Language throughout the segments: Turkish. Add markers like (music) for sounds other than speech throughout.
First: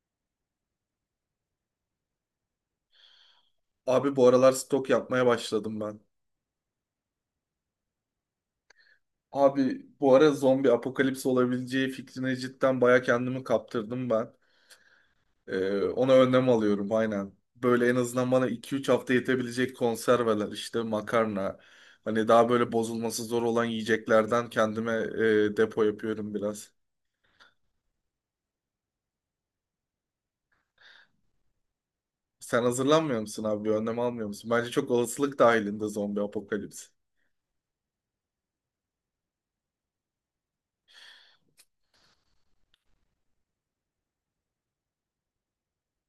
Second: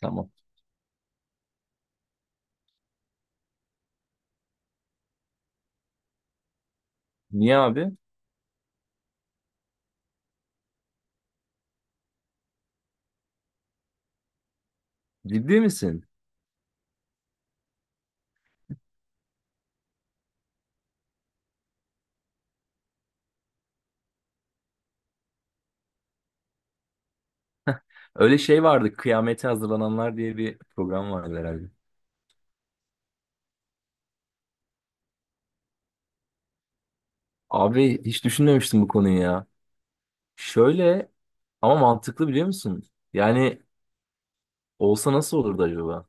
Tamam. Abi bu aralar stok yapmaya başladım ben. Niye abi? Abi bu ara zombi apokalips olabileceği fikrine cidden baya kendimi kaptırdım ben. Ciddi misin? Ona önlem alıyorum aynen. Böyle en azından bana 2-3 hafta yetebilecek konserveler işte makarna. Hani daha böyle bozulması zor olan yiyeceklerden kendime depo yapıyorum biraz. Öyle şey vardı. Kıyamete hazırlananlar diye bir program vardı herhalde. Sen hazırlanmıyor musun abi? Bir önlem almıyor musun? Bence çok olasılık dahilinde zombi apokalips. Abi hiç düşünmemiştim bu konuyu ya. Şöyle ama mantıklı biliyor musun? Yani olsa nasıl olurdu acaba?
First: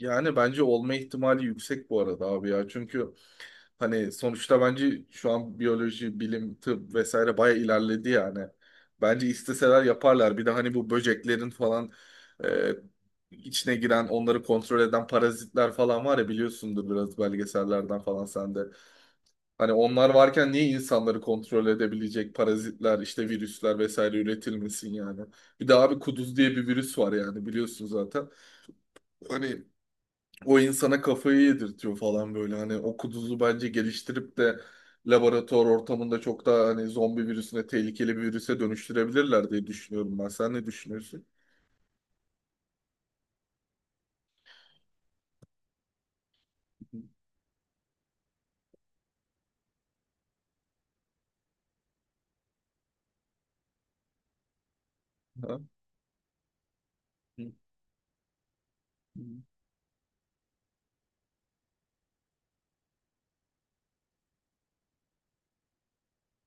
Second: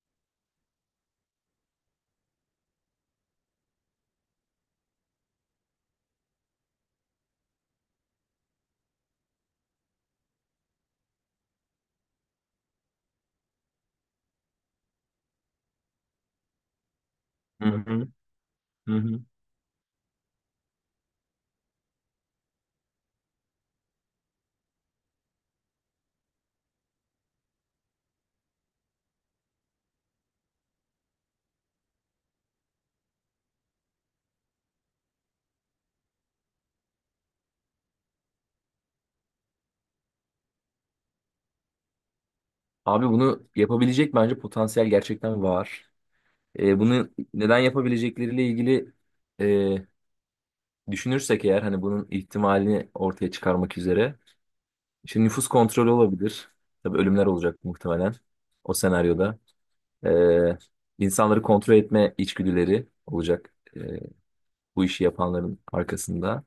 Yani bence olma ihtimali yüksek bu arada abi ya. Çünkü hani sonuçta bence şu an biyoloji, bilim, tıp vesaire baya ilerledi yani. Bence isteseler yaparlar. Bir de hani bu böceklerin falan e, içine giren, onları kontrol eden parazitler falan var ya biliyorsundur biraz Hı belgesellerden hı, falan sen de. hı hı. Hani onlar varken niye insanları kontrol edebilecek parazitler, işte virüsler vesaire üretilmesin yani. Bir de abi kuduz diye bir virüs var yani biliyorsun zaten. Hani o insana kafayı yedirtiyor falan böyle. Hani o kuduzu bence geliştirip de laboratuvar ortamında çok daha hani zombi virüsüne tehlikeli bir virüse dönüştürebilirler diye düşünüyorum ben. Sen ne düşünüyorsun? Abi bunu yapabilecek bence potansiyel gerçekten var. Bunu (laughs) neden yapabilecekleriyle ilgili e, düşünürsek eğer hani bunun ihtimalini ortaya çıkarmak üzere. Şimdi nüfus Ha? kontrolü olabilir. Tabii ölümler olacak muhtemelen o senaryoda. Ee, insanları kontrol etme içgüdüleri olacak, bu işi yapanların arkasında.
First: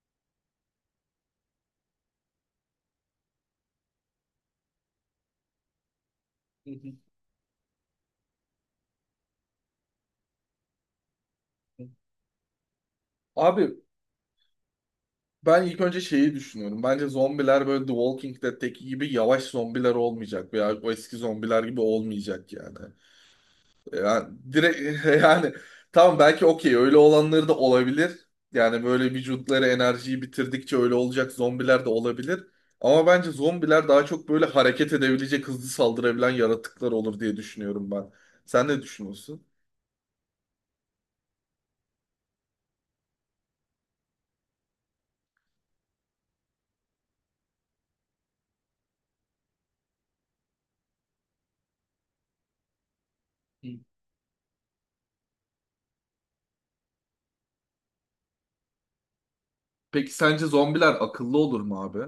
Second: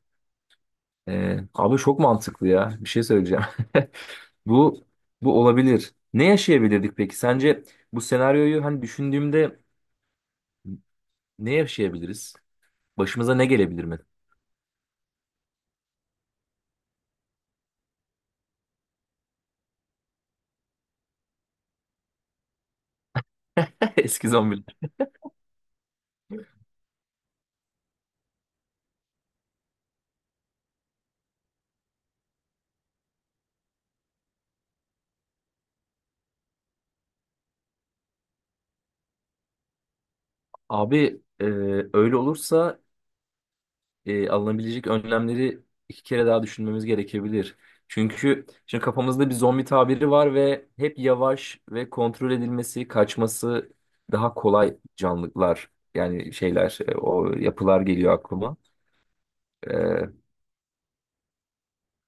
Abi çok mantıklı ya. Bir şey söyleyeceğim. (laughs) Bu bu olabilir. Ne yaşayabilirdik peki? Sence bu senaryoyu hani düşündüğümde ne yaşayabiliriz? Başımıza ne Abi gelebilir mi? ben ilk önce şeyi düşünüyorum. Bence zombiler böyle The Walking Dead'teki gibi yavaş zombiler olmayacak veya o eski zombiler gibi olmayacak yani. (laughs) Yani Eski zombiler. direkt (laughs) yani tamam belki okey öyle olanları da olabilir. Yani böyle vücutları enerjiyi bitirdikçe öyle olacak zombiler de olabilir. Ama bence zombiler daha çok böyle hareket edebilecek, hızlı saldırabilen yaratıklar olur diye düşünüyorum ben. Sen ne düşünüyorsun? Abi, öyle olursa alınabilecek önlemleri iki kere daha düşünmemiz gerekebilir. Çünkü şimdi kafamızda bir zombi tabiri var ve hep yavaş ve kontrol edilmesi, Hı. kaçması daha kolay canlılar, yani şeyler, o yapılar geliyor aklıma. Peki E, sence zombiler akıllı olur mu abi?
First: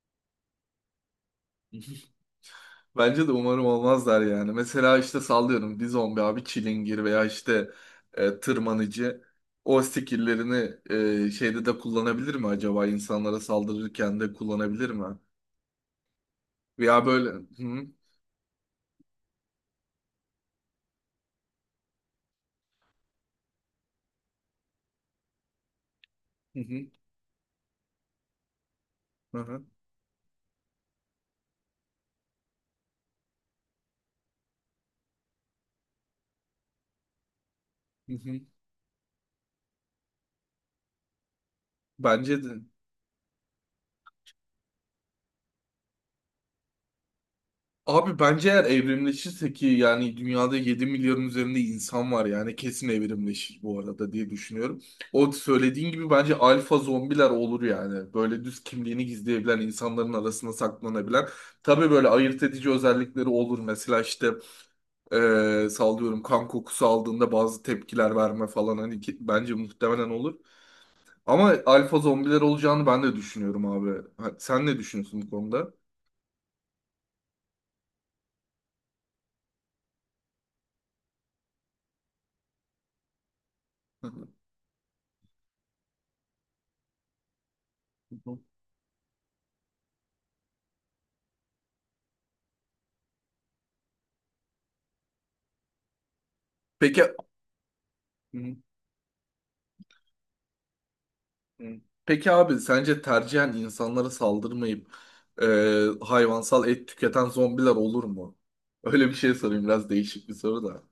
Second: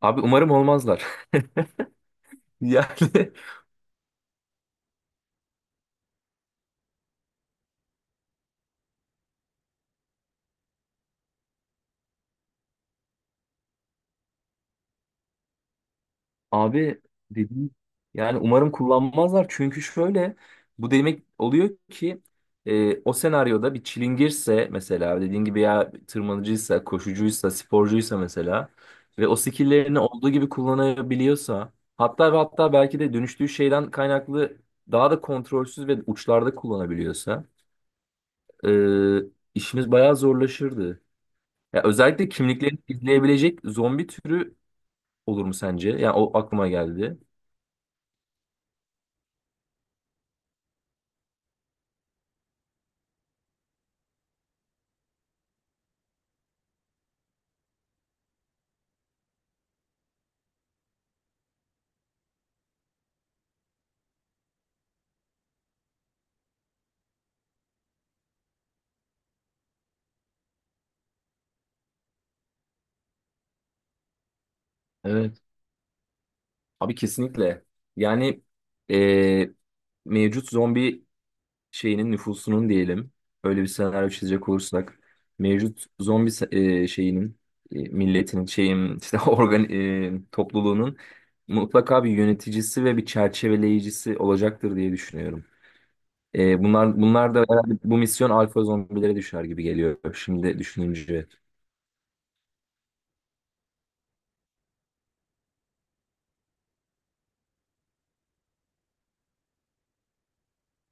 abi umarım olmazlar. (laughs) (laughs) Yani Bence de umarım olmazlar yani. Mesela işte sallıyorum bir zombi abi çilingir veya işte tırmanıcı o skill'lerini şeyde de kullanabilir mi acaba insanlara saldırırken de kullanabilir mi? abi Veya böyle hı dedim, hı, yani umarım kullanmazlar, çünkü şöyle, bu demek oluyor ki o senaryoda bir çilingirse mesela dediğin gibi, ya tırmanıcıysa, koşucuysa, sporcuysa mesela, ve o hı hı, skilllerini olduğu gibi kullanabiliyorsa, hatta ve hatta belki de dönüştüğü şeyden kaynaklı daha da kontrolsüz ve uçlarda kullanabiliyorsa, hı. Hı. e, işimiz bayağı zorlaşırdı. Ya özellikle Bence de. kimliklerini izleyebilecek zombi türü olur mu sence? Yani o aklıma geldi. Abi bence eğer evrimleşirse ki yani dünyada 7 milyarın üzerinde insan var yani kesin evrimleşir bu arada diye düşünüyorum. O söylediğin gibi bence alfa zombiler olur yani. Böyle düz kimliğini gizleyebilen, insanların arasında saklanabilen. Tabii böyle ayırt edici özellikleri olur. Mesela işte sallıyorum kan kokusu aldığında bazı tepkiler verme falan hani bence muhtemelen olur. Ama alfa zombiler olacağını ben de düşünüyorum abi. Ha, sen ne düşünüyorsun bu konuda? Abi kesinlikle. Yani, e, mevcut zombi şeyinin nüfusunun diyelim. Öyle bir senaryo çizecek (laughs) olursak. Mevcut zombi se- Şeyinin, milletinin, şeyin, işte (laughs) organ, topluluğunun mutlaka bir yöneticisi ve bir çerçeveleyicisi olacaktır diye düşünüyorum. E, bunlar Peki. bunlar da herhalde bu misyon alfa zombilere düşer gibi geliyor şimdi düşününce. Hı. Peki abi sence tercihen insanlara saldırmayıp e, hayvansal et tüketen zombiler olur mu? Öyle bir şey sorayım biraz değişik bir soru da.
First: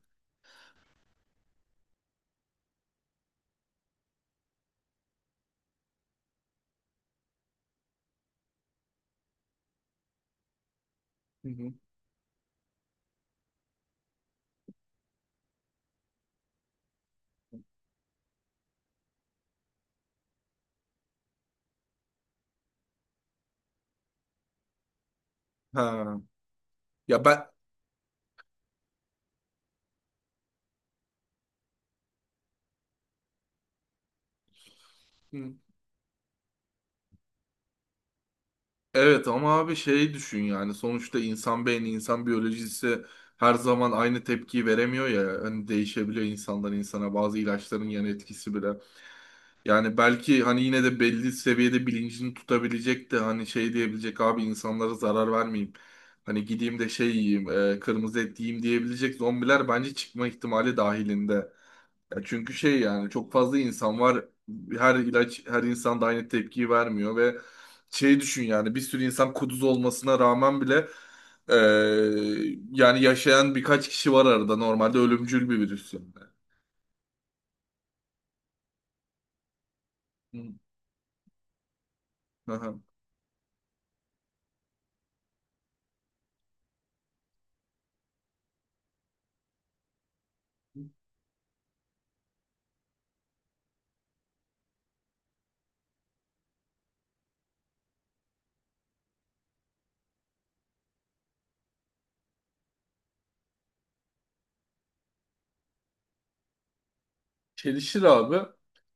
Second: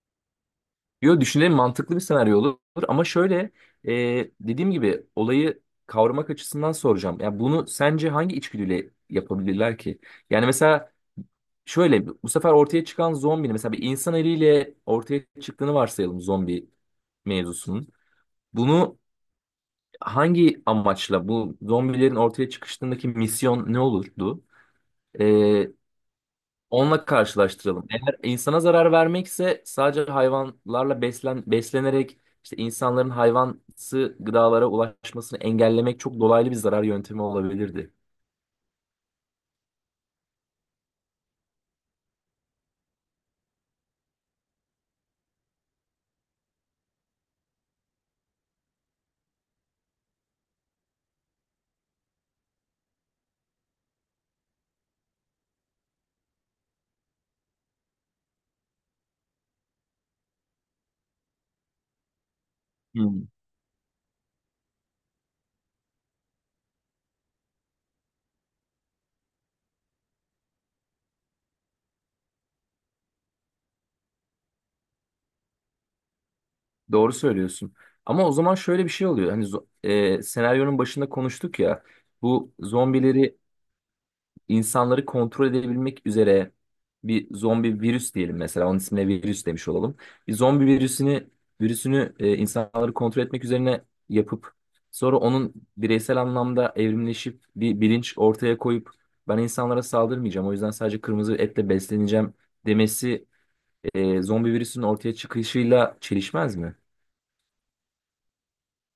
Yo düşünelim, mantıklı bir senaryo olur ama şöyle, dediğim gibi olayı kavramak açısından soracağım. Ya bunu sence hangi içgüdüyle yapabilirler ki? Yani mesela Hı hı. şöyle, bu sefer ortaya çıkan zombinin mesela bir insan eliyle ortaya çıktığını varsayalım, zombi mevzusunun. Bunu hangi amaçla, bu zombilerin ortaya çıkışındaki misyon ne olurdu? Ha. Onunla Ya ben. karşılaştıralım. Eğer insana zarar vermekse, sadece hayvanlarla beslenerek işte insanların hayvansı gıdalara ulaşmasını Hı. engellemek çok dolaylı bir zarar yöntemi olabilirdi. Evet ama abi şey düşün yani sonuçta insan beyni, insan biyolojisi her zaman aynı tepkiyi veremiyor ya. Hani değişebiliyor insandan insana bazı ilaçların yan etkisi bile. Yani belki hani yine de belli seviyede bilincini tutabilecek de hani şey diyebilecek abi insanlara zarar vermeyeyim. Hani gideyim de şey yiyeyim, kırmızı et yiyeyim diyebilecek zombiler bence çıkma ihtimali dahilinde. Ya çünkü şey yani Hmm. çok fazla insan var. Her ilaç her insan da aynı tepkiyi vermiyor ve şeyi düşün yani bir sürü insan kuduz olmasına rağmen bile e, yani yaşayan birkaç kişi var arada normalde ölümcül bir virüs yani. Doğru söylüyorsun. Ama o zaman şöyle bir şey oluyor. Hani Hı. senaryonun başında konuştuk ya. Bu Aha. zombileri insanları kontrol edebilmek üzere, bir zombi virüs diyelim mesela. Onun ismine virüs demiş olalım. Bir zombi virüsünü, insanları kontrol etmek üzerine yapıp sonra onun bireysel anlamda evrimleşip bir bilinç ortaya koyup "ben insanlara saldırmayacağım, o yüzden sadece kırmızı etle besleneceğim" demesi, zombi virüsünün ortaya çıkışıyla çelişmez mi? Çelişir abi.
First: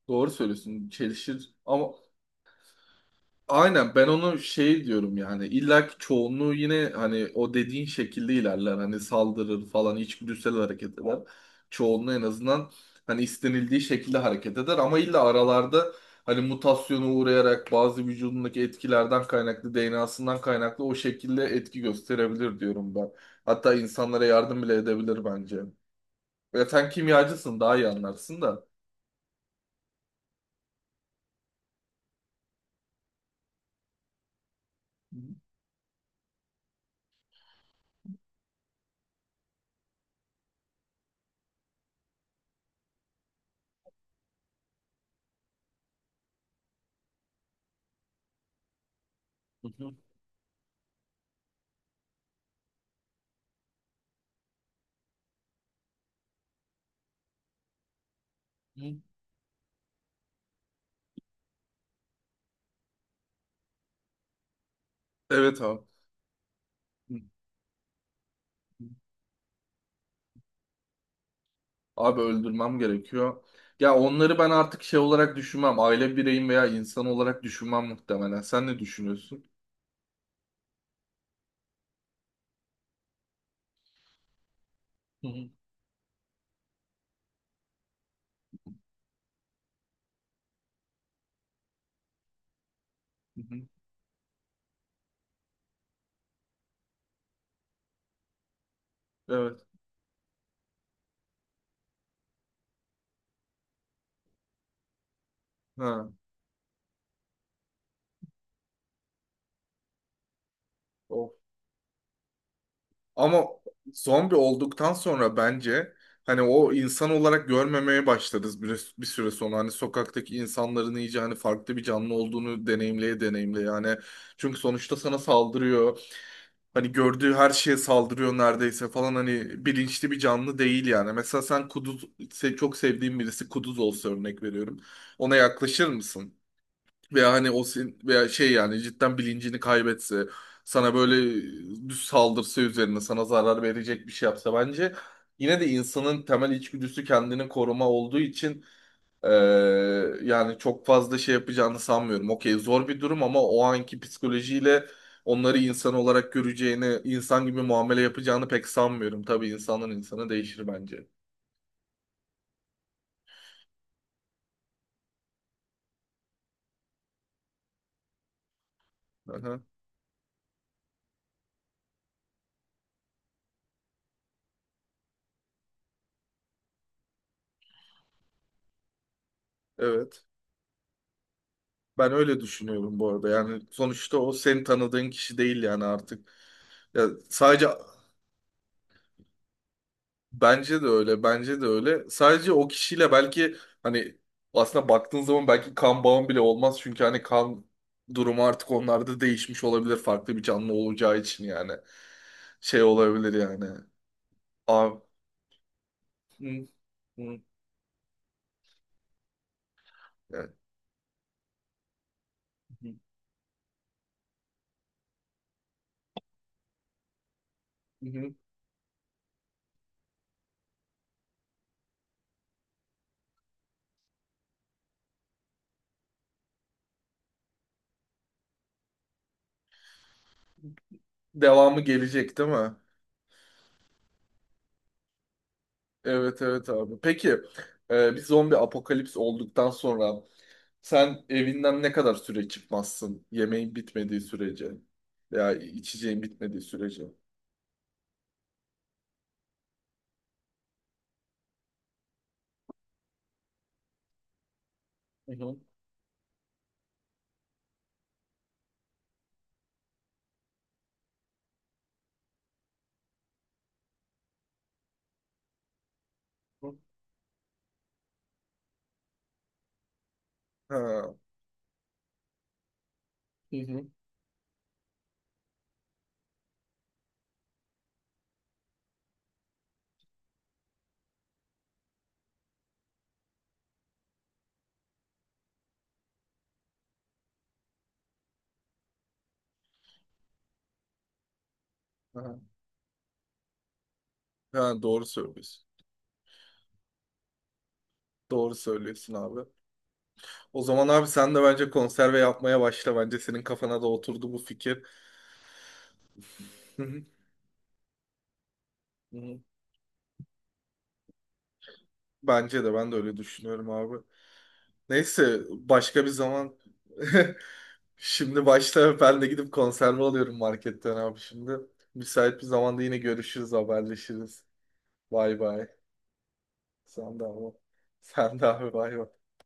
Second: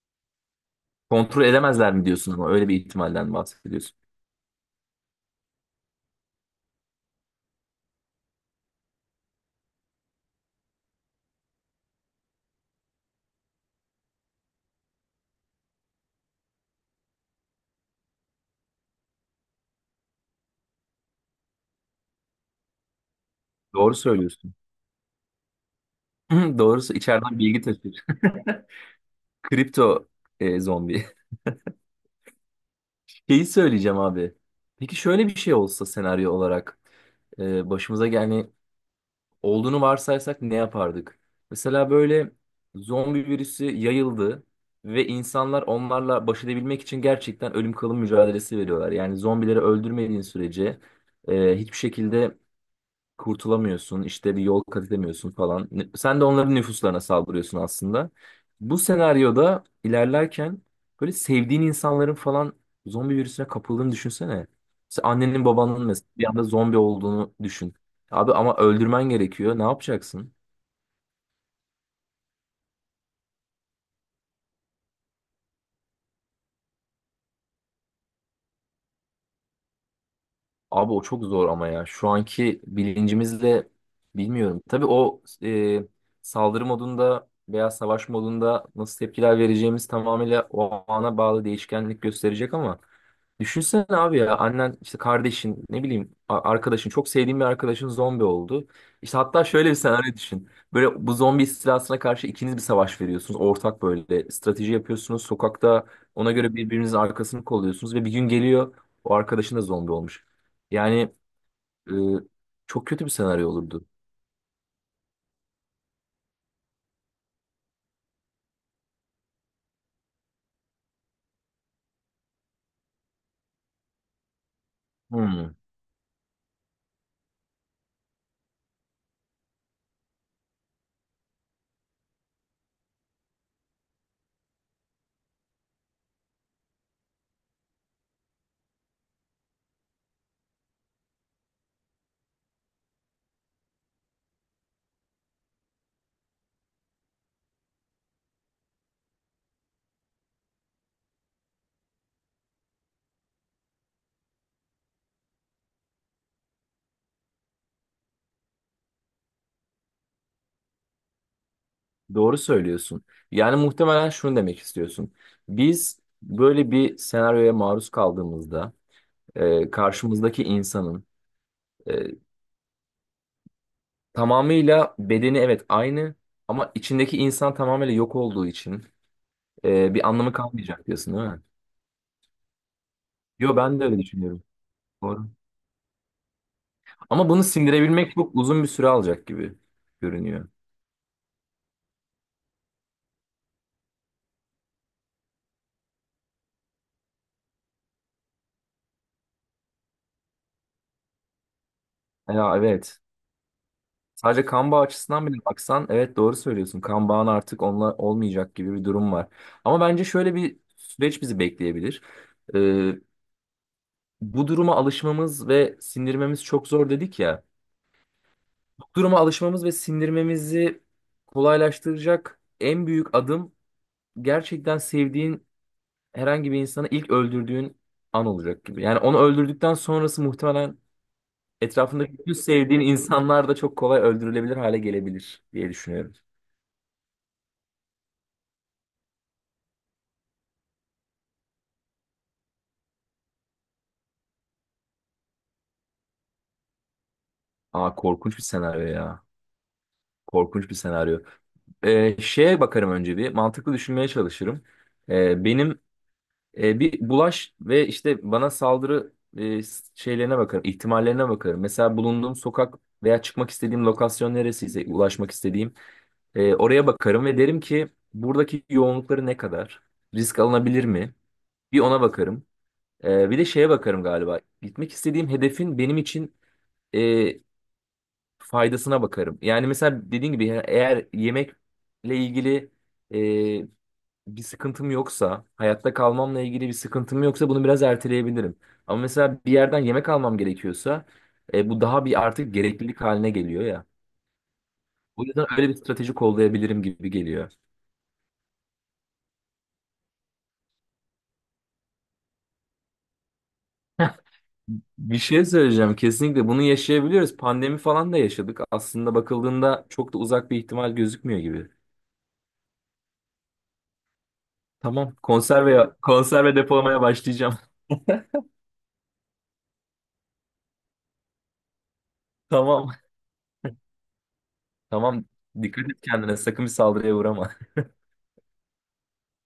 Doğru söylüyorsun. Kontrol Çelişir ama. edemezler mi diyorsun, ama öyle bir ihtimalden Aynen bahsediyorsun. ben onu şey diyorum yani illa ki çoğunluğu yine hani o dediğin şekilde ilerler hani saldırır falan içgüdüsel hareket eder. Çoğunluğu en azından hani istenildiği şekilde hareket eder ama illa aralarda hani mutasyona uğrayarak bazı vücudundaki etkilerden kaynaklı DNA'sından kaynaklı o şekilde etki gösterebilir diyorum ben. Hatta Doğru insanlara söylüyorsun. yardım bile edebilir bence. (laughs) Ya sen Doğrusu içeriden kimyacısın bilgi daha iyi taşır. anlarsın da. Kripto, zombi. (laughs) Şeyi söyleyeceğim abi. Peki şöyle bir şey olsa senaryo olarak, başımıza yani olduğunu varsaysak, ne yapardık? Mesela böyle zombi virüsü yayıldı ve insanlar onlarla baş edebilmek için gerçekten ölüm kalım mücadelesi veriyorlar. Yani zombileri Hı öldürmediğin sürece hiçbir şekilde kurtulamıyorsun, işte bir yol kat edemiyorsun falan. Sen de onların nüfuslarına saldırıyorsun aslında. Bu hı. senaryoda ilerlerken böyle sevdiğin insanların falan zombi virüsüne kapıldığını düşünsene. Mesela annenin Evet abi. babanın mesela bir anda zombi olduğunu düşün. Abi ama öldürmen gerekiyor. Ne yapacaksın? Abi öldürmem gerekiyor. Ya onları ben artık şey olarak düşünmem. Aile bireyim veya insan olarak düşünmem muhtemelen. Sen ne düşünüyorsun? Abi o çok zor ama ya. Şu anki bilincimizle bilmiyorum. Tabii o, Hı hı. Saldırı modunda veya savaş modunda nasıl tepkiler vereceğimiz tamamıyla o ana bağlı değişkenlik gösterecek ama. Hı hı. Düşünsene abi ya, annen, işte kardeşin, ne bileyim, arkadaşın, çok sevdiğin bir arkadaşın zombi oldu. İşte hatta Evet. şöyle bir senaryo düşün. Böyle bu zombi istilasına karşı ikiniz bir savaş veriyorsunuz. Ortak böyle strateji yapıyorsunuz. Sokakta Ha. ona göre birbirinizin arkasını kolluyorsunuz ve bir gün geliyor, o arkadaşın da zombi olmuş. Yani, O. e, çok kötü bir Ama senaryo olurdu. zombi olduktan sonra bence hani o insan olarak görmemeye başlarız bir süre sonra. Hani sokaktaki insanların iyice hani farklı bir canlı olduğunu deneyimleye deneyimle, yani çünkü sonuçta sana Hmm, saldırıyor. Hani gördüğü her şeye saldırıyor neredeyse falan hani bilinçli bir canlı değil yani. Mesela sen kuduz se- çok sevdiğin birisi kuduz olsa örnek veriyorum. Ona yaklaşır mısın? Veya hani o sen- veya şey yani cidden bilincini kaybetse sana böyle düz saldırsa üzerine sana zarar verecek bir şey yapsa bence yine de insanın temel içgüdüsü kendini koruma olduğu için ee, yani çok fazla şey yapacağını sanmıyorum. Okey zor bir durum ama o anki psikolojiyle onları insan olarak göreceğini, insan gibi muamele yapacağını pek sanmıyorum. Tabii insanın insana değişir bence. doğru söylüyorsun. Yani muhtemelen şunu demek istiyorsun. Biz böyle bir senaryoya maruz kaldığımızda, Aha, karşımızdaki insanın, E, tamamıyla bedeni evet aynı, ama içindeki insan tamamıyla yok olduğu için bir evet. anlamı kalmayacak diyorsun değil mi? Ben öyle düşünüyorum bu arada. Yo Yani ben de öyle sonuçta o düşünüyorum. seni tanıdığın Doğru. kişi değil yani artık. Ya Ama bunu sadece. sindirebilmek çok uzun bir süre alacak gibi görünüyor. Bence de öyle, bence de öyle. Sadece o kişiyle belki hani aslında baktığın zaman belki kan bağın bile olmaz. Çünkü hani kan durumu artık onlarda değişmiş olabilir. Farklı bir canlı olacağı için yani. Ya Şey evet. olabilir yani. Sadece kan bağı Aa, açısından bile baksan evet doğru hı, söylüyorsun. Kan bağın hı, artık onunla olmayacak gibi bir durum var. Ama bence şöyle evet, bir süreç bizi bekleyebilir. E, hı, bu duruma alışmamız ve sindirmemiz çok zor dedik ya. hı. Duruma alışmamız ve sindirmemizi kolaylaştıracak en büyük adım, gerçekten sevdiğin herhangi bir insanı ilk öldürdüğün an olacak gibi. Yani onu öldürdükten sonrası muhtemelen Devamı etrafındaki bütün gelecek değil mi? sevdiğin insanlar da çok kolay öldürülebilir hale gelebilir diye düşünüyorum. Evet evet abi. Peki bir zombi apokalips olduktan sonra sen evinden ne kadar süre çıkmazsın? Yemeğin bitmediği sürece veya içeceğin bitmediği sürece. Aa, korkunç bir senaryo ya. Korkunç bir senaryo. Şeye bakarım önce bir. Mantıklı düşünmeye çalışırım. Hı hı. Benim, bir bulaş ve işte bana saldırı, şeylerine bakarım, ihtimallerine bakarım. Mesela bulunduğum sokak veya çıkmak istediğim lokasyon neresiyse, ulaşmak istediğim, Ha. oraya bakarım ve derim ki buradaki yoğunlukları ne kadar? Risk alınabilir Hı mi? Bir ona bakarım. E, bir de şeye hı. bakarım galiba. Gitmek istediğim hedefin benim için e, faydasına bakarım. Yani mesela dediğin gibi eğer yemekle ilgili bir sıkıntım yoksa, hayatta kalmamla ilgili bir sıkıntım yoksa bunu biraz erteleyebilirim. Ama mesela bir yerden yemek almam gerekiyorsa bu daha bir Aha. artık gereklilik haline geliyor ya. Ha, doğru O yüzden söylüyorsun. öyle bir strateji kollayabilirim gibi geliyor. Doğru söylüyorsun abi. O zaman abi sen de bence konserve yapmaya başla. Bence senin kafana da oturdu bu fikir. Bir şey söyleyeceğim. Kesinlikle bunu Hı hı. yaşayabiliyoruz. Pandemi falan da yaşadık. Aslında Hı hı. bakıldığında çok da uzak bir ihtimal gözükmüyor gibi. Bence de ben de öyle düşünüyorum abi. Tamam. Neyse Konserve başka bir zaman. konserve depolamaya (laughs) başlayacağım. Şimdi başta ben de gidip konserve alıyorum marketten abi şimdi. Müsait bir (laughs) zamanda Tamam. yine görüşürüz, haberleşiriz. Tamam. Bay bay. Dikkat et kendine. Sakın bir saldırıya Sen de abi. uğrama. Sen de abi bay bay.